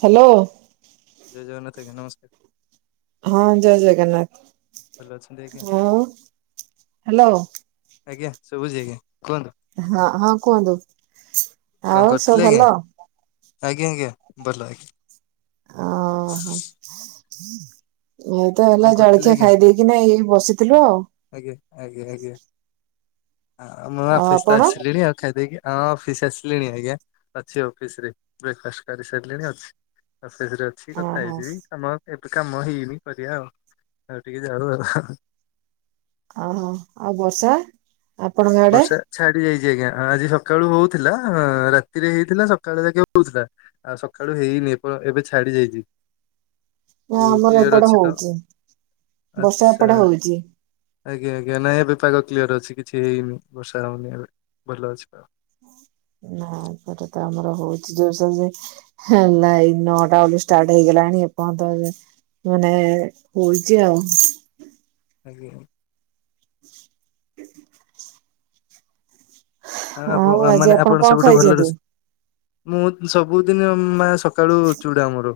Hello. ଜୟ ଜଗନ୍ନାଥ ଆଜ୍ଞା ନମସ୍କାର୍। ହଁ ଜୟ ଜଗନ୍ନାଥ୍। ଭଲ ଅଛନ୍ତି ଆଜ୍ଞା ହ୍ୟାଲୋ -ଆଜ୍ଞା ଶୁବୁଚି ଆଜ୍ଞା କୁହନ୍ତୁ। ହଁ -ହଁ କୁହନ୍ତୁ। ଆଉ କଣ ସବୁ କରିଥିଲି ଭଲ ଆଜ୍ଞା -ଆଜ୍ଞା -ଆଜ୍ଞା ଭଲ ଆ ଓ ହୋ। ତ କଣ ଏଇନା କରୁଥିଲେ ଜଳଖିଆ ଆଜ୍ଞା ଖାଇ ଦେଇକିନା ଏଇ ବସିଥିଲୁ ଆଉ। ଆଜ୍ଞା- ଆଜ୍ଞା- ଆଜ୍ଞା ମୁଁ ଆଉ ଅଫିସ୍ ତ ଆପଣ ଆସିଲିଣି ଆଉ ଖାଇଦେଇକି। ହଁ ଅଫିସ୍ ଆସିଲିଣି ଆଜ୍ଞା ଅଛି ଅଫିସ୍ ରେ ବ୍ରେକଫାଷ୍ଟ୍ କରିସାରିଲିଣି ଅଛି। ଅଫିସ୍ ରେ ଅଛି। କିଛି କଥା ଓହୋ ହେଇଯିବି ଆମ ଏବେ କାମ ହେଇନି କରିବା ଆଉ- ଆଉ ଟିକେ ଯାଉ ଆଉ। ଅହୋ ଆଉ ବର୍ଷା? ଆପଣଙ୍କ ଆଡେ? ବର୍ଷା ଛାଡି ଯାଇଚି ଆଜ୍ଞା ଆଜି ସକାଳୁ ହଉଥିଲା ରାତିରେ ହେଇଥିଲା ସକାଳ ଯାକେ ହଉଥିଲା ଆଉ ସକାଳୁ ହେଇନି ଏପ- ଏବେ ଛାଡି ଯାଇଚି। ନା ଆମର ଏପଟେ ତ ହଉଚି ବର୍ଷା ଆଚ୍ଛା ଏପଟେ ହଉଚି। ଆଜ୍ଞା -ଆଜ୍ଞା ନାଇଁ ଏବେ ପାଗ କ୍ଲିୟର ଅଛି କିଛି ହେଇନି ବର୍ଷା ହଉନି ଏବେ ଭଲ ଅଛି ଆଉ। ନା ସେଟେ ତ ଆମର ହଉଚି [unintelligible] ହେଁ - ନାଇ ନଅଟା ବଳୁ ଷ୍ଟାର୍ଟ ହେଇଗଲାଣି ଏପର୍ଯ୍ୟନ୍ତ ମାନେ ହଉଚି ଆଉ। ଆଜ୍ଞା। ଆଉ ଆଜି ଆପଣ [unintelligible] କଣ ସବୁଠୁ ଭଲ ର ଖାଇଛନ୍ତି? ମୁଁ ସବୁଦିନ ମା ସକାଳୁ ଚୁଡା ମୁଡ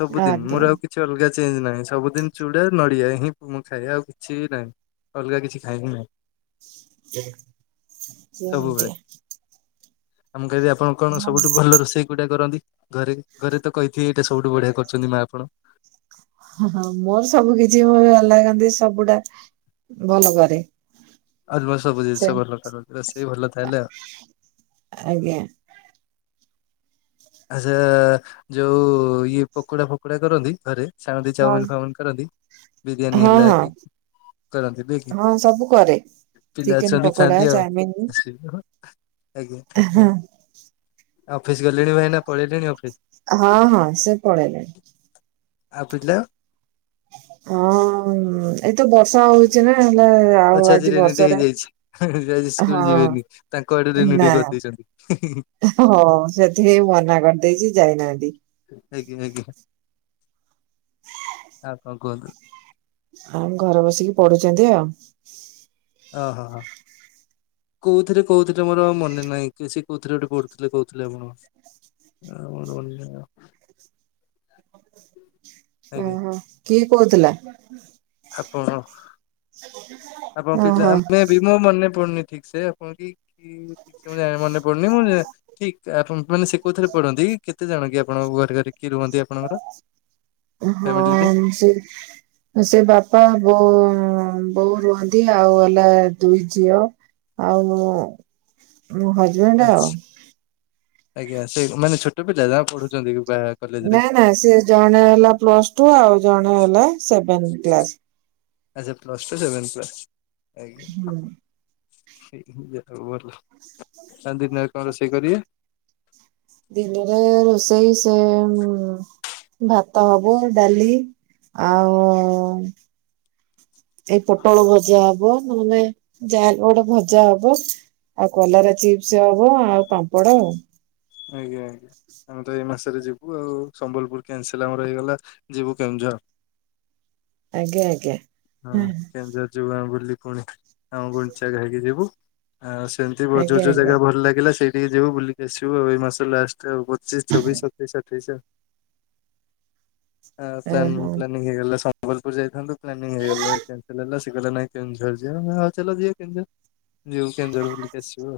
ସବୁଦିନ୍ ଆଜ୍ଞା ମୋର୍ ଆଉ କିଛି କିଛି ଅଲଗା ଚେଞ୍ଜ ନାହିଁ ସବୁଦିନ ଚୁଡା ନଡିଆ ହିଁ ମୁଁ ଖାଏ ଆଉ କିଛି ବି ନାହିଁ। ଅଲଗା କିଛି ଖାଏ ହିଁ ନାହିଁ। [inaudible] ସବୁବେଳେ ମୁଁ କହିବି ଆପଣ କଣ ହଁ ସବୁଠୁ ଭଲ ରୋଷେଇ କଉଟା କରନ୍ତି ଘରେ- ଘରେ ତ କହିଥିବେ ଏଇଟା ସବୁଠୁ ବଢିଆ କରିଚନ୍ତି ମା ଆପଣ। ହଁ ମୋର ସବୁ କିଛି ଭଲ ଲଗାନ୍ତି ସବୁଟା ଭଲ କରେ। ଆଉ ସବୁ ସେ ଜିନିଷ ଭଲ କର ସେ ଭଲ ତାହାଲେ ଆଉ। ଆଜ୍ଞା। ଆଚ୍ଛା ଯଉ ଇଏ ପକୋଡା ଫକୋଡା କରନ୍ତି ଘରେ? ଛାଣନ୍ତି ହଁ ଚାଉମିିନ୍ ଫାଉମିିନ୍ କରନ୍ତି ବିରିୟାନୀ ହଁ ହେଲା ହଁ କି କରନ୍ତି ନା କି ହଁ ସବୁ କରେ। ପିଲା ଚିକେନ ଅଛନ୍ତି ପକୋଡା ଖାଆନ୍ତିି ଆଉ। ଚାଉମିନ ଆଜ୍ଞା -ଆଜ୍ଞା ଅଫିସ୍ ଗଲେଣି ଭାଇନା ପଳେଇଲେଣି ଅଫିସ୍? ହଁ -ହଁ ସେ ପଳେଇଲେଣି। ଆଉ ପିଲା? ହଁ ଏଇତ ବର୍ଷା ହଉଚି ନା ହେଲା ଆଉ ଅଛି ଆଜି ରେନିଡେ ବର୍ଷାରେ ହେଇଯାଇଛି। ଆଜି ସ୍କୁଲ ହଁ- ଯିବେନି ତାଙ୍କ ଆଡୁ ଡିଲେଟେ କରିଦେଇଚନ୍ତି ହିଁ- ହିଁ- ହିଁ। ହିଁ -ହିଁ ହଁ ସେଥିପାଇଁ ମନା କରିଦେଇଚି ଯାଇନାହାନ୍ତି। ଆଜ୍ଞା- ଆଜ୍ଞା ଆଉ କଣ୍ କୁହନ୍ତୁ? ଆଉ ଘରେ ବସିକି ପଢୁଚନ୍ତି ଆଉ। ଓ -ହୋ -ହ। କଉଥିରେ କହୁଥିଲେ ମୋର ମନେ ନାହିଁ କି ସେ କଉଥିରେ ଗୋଟେ ପଢୁଥିଲେ କହୁଥିଲେ ଆପଣ। ଆଜ୍ଞା। ଓହୋ କିଏ କହୁଥିଲା? ଆପଣ ଆପଣ ପିଲା ଓହୋ। ଆମେ ବି ମୋ ମନେ ପଡୁନି ଠିକ ସେ। ଆପଣ କି- କି- ଠିକ ସେ ମୁଁ ଜା- ମନେ ପଡୁନି। ମୁଁ ଯେ ଠିକ ଯେ ଆପଣ ମାନେ ସେ କୋଉଥିରେ ପଢନ୍ତି? କେତେ ଜଣ କି ଆପଣଙ୍କ ଘରେ ଘରେ କିଏ ରୁହନ୍ତି ଆପଣଙ୍କର? ହଁ ଫ୍ୟାମିଲିରେ? ସେ ସେ ବାପା ବୋଉ ଉଁ, ବୋଉ ରୁହନ୍ତି ଆଉ ହେଲା ଦୁଇ ଝିଅ। ଆଉ ମୁଁ ମୋ ହଜ ଆଚ୍ଛା, ଆଜ୍ଞା ସେ ମାନେ ଛୋଟ ପିଲା ଯା ପଢୁଛନ୍ତି ବାହା ନା ନା ସିଏ ଜଣେ ହେଲା ପ୍ଲସ୍ ଟୁ, ଆଉ ଜଣେ ହେଲା ସେଭେନ୍ କ୍ଲାସ୍। ଆଚ୍ଛା ପ୍ଲସ୍ ଟୁ, ସେଭେନ୍ କ୍ଲାସ୍ ଆଜ୍ଞା ହୁଁ [unintelligible] ଭଲ ଆଉ ଦିନରେ କଣ ରୋଷେଇ କରିବେ? ଦିନରେ ରୋଷେଇ ସେ ଭାତ ହବ ଡାଲି ଆଉ ଏଇ ପୋଟଳ ଭଜା ହବ, ନହେନେ ଯାହା କି ଗୋଟେ ଭଜା ହବ। ଆଉ କଲରା ଚିପ୍ସ ହବ ଆଉ ପାମ୍ପଡ ଆଉ। ଆଜ୍ଞା, ଆଜ୍ଞା। ଆମେ ତ ଏଇ ମାସରେ ଯିବୁ ଆଉ। ସମ୍ବଲପୁର କେନସଲ୍ ଆମର ହେଇଗଲା ଯିବୁ କେଉଁଝର। ଆଜ୍ଞା, ଆଜ୍ଞା। ହଁ କେଉଁଝର ଯିବୁ ଆମେ ବୁଲି ପୁଣି। ଆମ ଗୁଣ୍ଡିଚାଘାଗି ଯିବୁ। ଆଉ ସେମିତି ବ-ଯୋଉ ଆଜ୍ଞା ଯୋଉ ଆଜ୍ଞା ଜାଗା ଭଲ ଲାଗିଲା ସେଇଟିକି ଯିବୁ ବୁଲିକି ଆସିବୁ ଆଉ। ଏଇ ମାସ ଲାଷ୍ଟ ଆଉ [inaudible] ଚି ଛବିଶ, ସତେଇଶ, ଅଠେଇଶ ଆଉ। ଆ, ପ୍ଲାନ୍ ହଁ ପ୍ଲାନିଂ ହେଇଗଲା ସମ୍ବଲପୁର ଯାଇଥାନ୍ତୁ ପ୍ଲାନିଂ ହେଇଗଲା ଏ କ୍ୟାନସେଲ୍ ହେଲା। ସେ ସେ କହିଲା ନାଇଁ କେଉଁଝର ଯିବା ମୁଁ ହଉ ଚାଲ ଯିବା କେଉଁଝର। ଯିବୁ କେଉଁଝର ବୁଲି। ଆସିବ,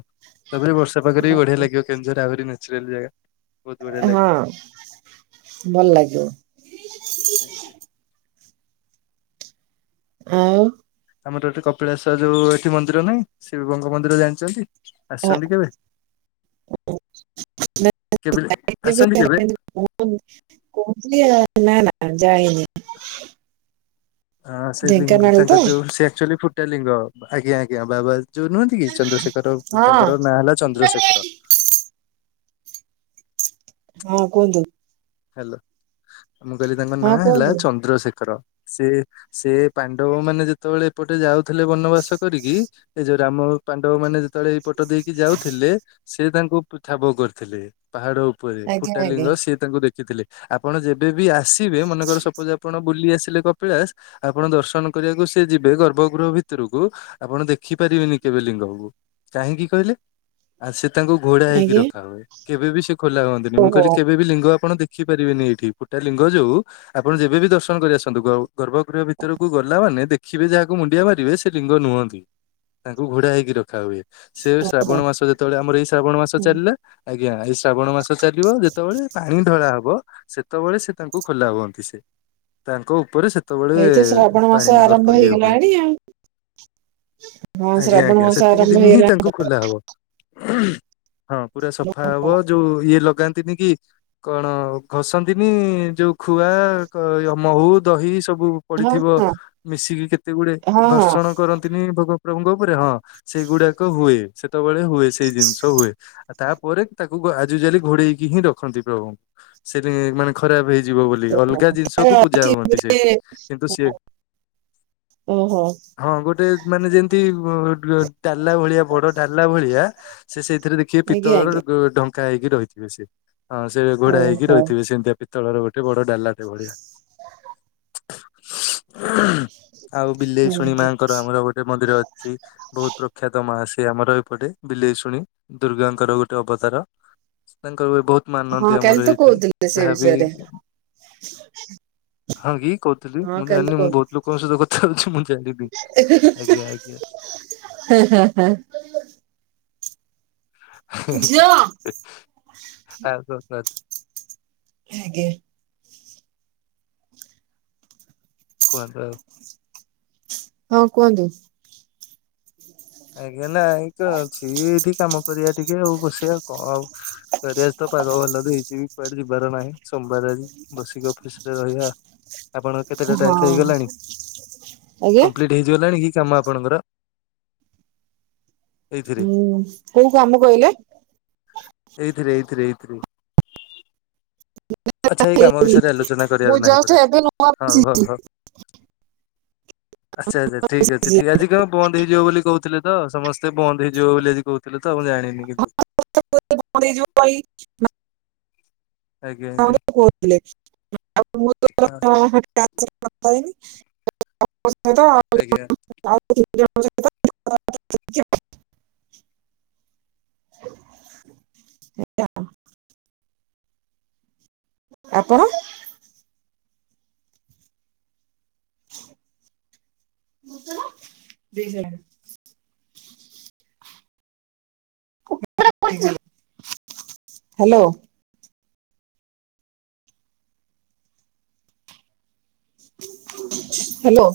ତାପରେ ବର୍ଷା ପାଗରେ ହଁ ବି ବଢିଆ ଲାଗିବ କେଉଁଝର ଆହୁରି ନେଚୁରାଲ୍ ଜାଗା। ବହୁତ ବଢିଆ ଏ ହଁ ଲାଗିବ। ଭଲ ଲାଗିବ। [inaudible] ଆଉ। ଆମର ଏଠି କପିଳାସ ଯୋଉ ଏଠି ମନ୍ଦିର ନାହିଁ, ଶିବିଙ୍କ ମନ୍ଦିର ଜାଣିଚନ୍ତି? ଆ- ଆସଛନ୍ତି କେବେ? କେବିଲେ ଆସଛନ୍ତି କେବେ? [inaudible] ମୁଁ କହୁଥିଲ ଆ, ନା ନା ଯାଇନି। ହଁ ସେ ଲିଙ୍ଗ୍ ଢେଙ୍କାନାଳ ତ ତାଙ୍କ ଯୋଉ ସେ ଆକ୍ଚୁଆଲି ଫୁଟା ଲିଙ୍ଗ। ଆଜ୍ଞା ଆଜ୍ଞା ବାବା ଯୋଉ ନୁହନ୍ତି କି ଚନ୍ଦ୍ରଶେଖର ହଁ ତାଙ୍କର ନାଁ ହେଲା ଚନ୍ଦ୍ରଶେଖର। ହଁ କୁହନ୍ତୁ। ହ୍ୟାଲୋ, ମୁଁ କହିଲି ତାଙ୍କ ହଁ ନାଁ ହେଲା କୁହନ୍ତୁ ଚନ୍ଦ୍ରଶେଖର। ସେ ସେ ପାଣ୍ଡବ ମାନେ ଯେତେବେଳେ ଏପଟେ ଯାଉଥିଲେ ବନବାସ କରିକି ଏଇ ଯୋଉ ରାମ ପାଣ୍ଡବମାନେ ଯେତେବେଳେ ଏଇପଟ ଦେଇକି ଯାଉଥିଲେ ସେ ତାଙ୍କୁ ପି- ଠାବ କରିଥିଲେ ପାହାଡ ଉପରେ। ଆଜ୍ଞା ଫୁଟା ଆଜ୍ଞା ଲିିଙ୍ଗ ସିଏ ତାଙ୍କୁ ଦେ ଖିଥିଲେ ଆପଣ ଯେବେ ବି ଆସିବେ ମନେକର ସପୋଜ୍ ଆପଣ ବୁଲି ଆସିଲେ କପ ପିଳାସ ଆପଣ ଦର୍ଶନ କରିଆକୁ ସେ ଯିବେ ଗର୍ଭ ଗୃହ ଭିତରୁକୁ। ଆପଣ ଦେଖି ପାରିବେନି କେବେ ଲିଙ୍ଗକୁ। କାହିଁକି କହିଲେ? ଆଉ ସିଏ ତାଙ୍କୁ ଘୋଡା ହେଇକି ଆଜ୍ଞା ରଖା ହୁଏ, କେବେ ବିି ସେ ଖୋଲା ହୁଅନ୍ତିନି। ମୁଁ ଓହୋ କହିଲି କେବେ ବିି ଲିଙ୍ଗ ଆପଣ ଦେ ଖିପାରିବେନି ଏଇଠି। ଫୁଟାଲିଙ୍ଗ ଯୋଉ ଆପଣ ଯେବେ ବି ଦର୍ଶନ କରି ଆସନ୍ତୁ ଗ- ଗର୍ଭଗୃହ ଭିତରକୁ ଗଲା ମାନେ ଦେଖିବେ ଯାହାକୁ ମୁଣ୍ଡିଆ ମାରିବେ ସେ ଲିଙ୍ଗ ନୁହନ୍ତି, ତାଙ୍କୁ ଘୋଡ଼ା ହେଇକି ରଖା ହୁଏ। ସିଏ ଶ୍ରାବଣ ମାସ ଯେତେବେଳେ ଆମର ଏଇ ଶ୍ରାବଣ ମାସ ହୁଁ, ଚାଲିଲା ଆଜ୍ଞା, ଏଇ ଶ୍ରାବଣ ମାସ ଚାଲିବ ଯେତେବେଳେ ପାଣି ଢଳା ହ ବ ସେତେବେଳେ ସେ ତାଙ୍କୁ ଖୋଲା ହୁଅନ୍ତି ସେ। ତାଙ୍କ ଉପରେ ସେ ତବେଳେ ଏଇତ ଶ୍ରାବଣ ମାସ ପାଣି ନ ଅର୍ପ ଆରମ୍ଭ ଇଏ ହୁଏ। ହେଇଗଲାଣି ଆଉ ହଁ ଆଜ୍ଞା, ଶ୍ରାବଣ ଆଜ୍ଞା ମାସ ସେତିକି ଆରମ୍ଭ ଦିନି ହିଁ ହେଇଗଲାଣି ତାଙ୍କ କୁ ଖୋଲା ହବ, ହଁ ପୁରା ସଫା ହବ। ଯୋଉ ଇଏ ଲଗାନ୍ତିନି କି କଣ ଘଷନ୍ତିନି ଯୋଉ ଖୁଆ କ ମହୁ ଦହି ସବୁ। ହଁ ପଡିଥିବ ହଁ ମିଶିକି କେତେଗୁଡେ ହଁ ହଁ ଘର୍ଷଣ କରନ୍ତିନି ଭୋଗ। ପ୍ରଭୁଙ୍କ ଉପରେ ହଁ ସେଇଗୁଡାକ ହୁଏ ସେତେବେଳେ ହୁଏ ସେଇ ଜିନିଷ ହୁଏ। ଆଉ ତାପରେ ତାକୁ ଆଜୟୁଜାଲି ଘୋଡେଇକି ହିଁ ରଖନ୍ତି। ପ୍ରଭୁଙ୍କୁ ସେ ମାନେ ଖରାପ ହେଇଯିବ ବୋଲି ଅଲଗା ତାର ଜିନିଷକୁ ପୂଜା ଅଛି ହୁଅନ୍ତି। ଗୋଟେ ସେଇଠି କିନ୍ତୁ ସିଏ ଓହୋ। ହଁ ଗୋଟେ ମାନେ ଯେମିତି ଡ ଡାଲା ଭଳିଆ ବଡଡାଲା ଭଳିଆ। ସେ ସେଇଥିରେ ଦେଖିବେ ଆଜ୍ଞା ପିତ୍ତଳର ଆଜ୍ଞା ଢଙ୍କା ହେଇକି ରହିଥିବେ ସେ, ହଁ ସେ ଘୋଡା ଓହୋ ହେଇକି। ହୁଁ, ରହିଥିବେ ସେମିତିଆ ପିତ୍ତଳର ଗୋଟେ ବଡ ଡାଲାଟେ ଭଳିଆ। ଆଉ ବିଲେଇଶୁଣୀ ମା ଆଜ୍ଞା ଙ୍କର ଆମର ଗୋଟେ ମନ୍ଦିର ଅଛି। ବହୁତ ପ୍ରଖ୍ୟାତ ମା ସେ ଆମର ଏପଟେ ବିଲେଇଶୁଣୀ ଦୁର୍ଗାଙ୍କର ଗୋଟେ ଅବତାର। ତାଙ୍କର ବି ବହୁତ ହଁ ମାନନ୍ତି କାଲି ଆମର ତ ଏଇଠି କହୁଥିଲେ ସେ ଯାହାବି ବିଷୟରେ ହଁ କି କହୁଥିଲି ହଁ ମୁଁ କାଲି ତ ଜାଣିନି ମୁଁ କହୁ ବହୁତ ଲୋକଙ୍କ ସହିତ କଥା ହଉଛି ମୁଁ ଜାଣିନି ଆଜ୍ଞା ଆଜ୍ଞା। ହେ ହେ ହେ। ଝିଅ ଆଉ କଣ କୁହନ୍ତୁ? ଆଜ୍ଞା। କୁହନ୍ତୁ ଆଉ। ହଁ କୁହନ୍ତୁ? ଆଜ୍ଞା ନା ଏଇ କଣ ଅଛି ଏଇଠି କାମ କରିଆ ଟିକେ ଆଉ ବସିବାଉ କଣ ଆଉ କରିଆ ଆଜି ତ ପାଗ ଭଲ ଦେଇଚି ବି କୁଆଡେ ଯିବାର ନାହିଁ। ସୋମବାର ଆଜି ବସିକି ଅଫିସରେ ରହିବା। ଆପଣଙ୍କ କେତେଟା ହଁ ଟାକ୍ସ ହେଇଗଲାଣି? ଆଜ୍ଞା କମ୍ପ୍ଲିଟ ହେଇଗଲାଣି କି କାମ ଆପଣଙ୍କର? ଏଇଥିରେ? ଉଁ କୋଉ କାମ କହିଲେ? ଏଇଥିରେ ଏଇଥିରେ ଏଇଥିରେ। ଆଚ୍ଛା ଏଇ କାମ ବିଷୟରେ ଆଲୋଚନା ମୁଁ କରିଆର ନାହିଁ ଜଷ୍ଟ ପରା ଏବେ ନୂଆ ହଉ ବସିଛି ହଉ ହଉ। ଆଚ୍ଛା ଆଚ୍ଛା ଠିକ୍ ଅଛି ଠିକ୍ ଆଜି କଣ ବନ୍ଦ ହେଇଯିବ ବୋଲି କହୁ ଥିଲେ ତ ସମସ୍ତେ ବନ୍ଦ ହେଇଯିବ ବୋଲି ଆଜି କହୁଥିଲେ ତ ମୁଁ ଜାଣିନି କିନ୍ତୁ। ବନ୍ଦ ହେଇଯିବ କହି ଆଜ୍ଞା ଆଜ୍ଞା ହଁ ମୋତେ ହଁ କହୁଥିଲେ [unintelligible] [unintelligible] ଆଜ୍ଞା। [unintelligible] ଏଟା ଆପଣ? ଦେଇସାଇଲେ। ହ୍ୟାଲୋ। ହ୍ୟାଲୋ।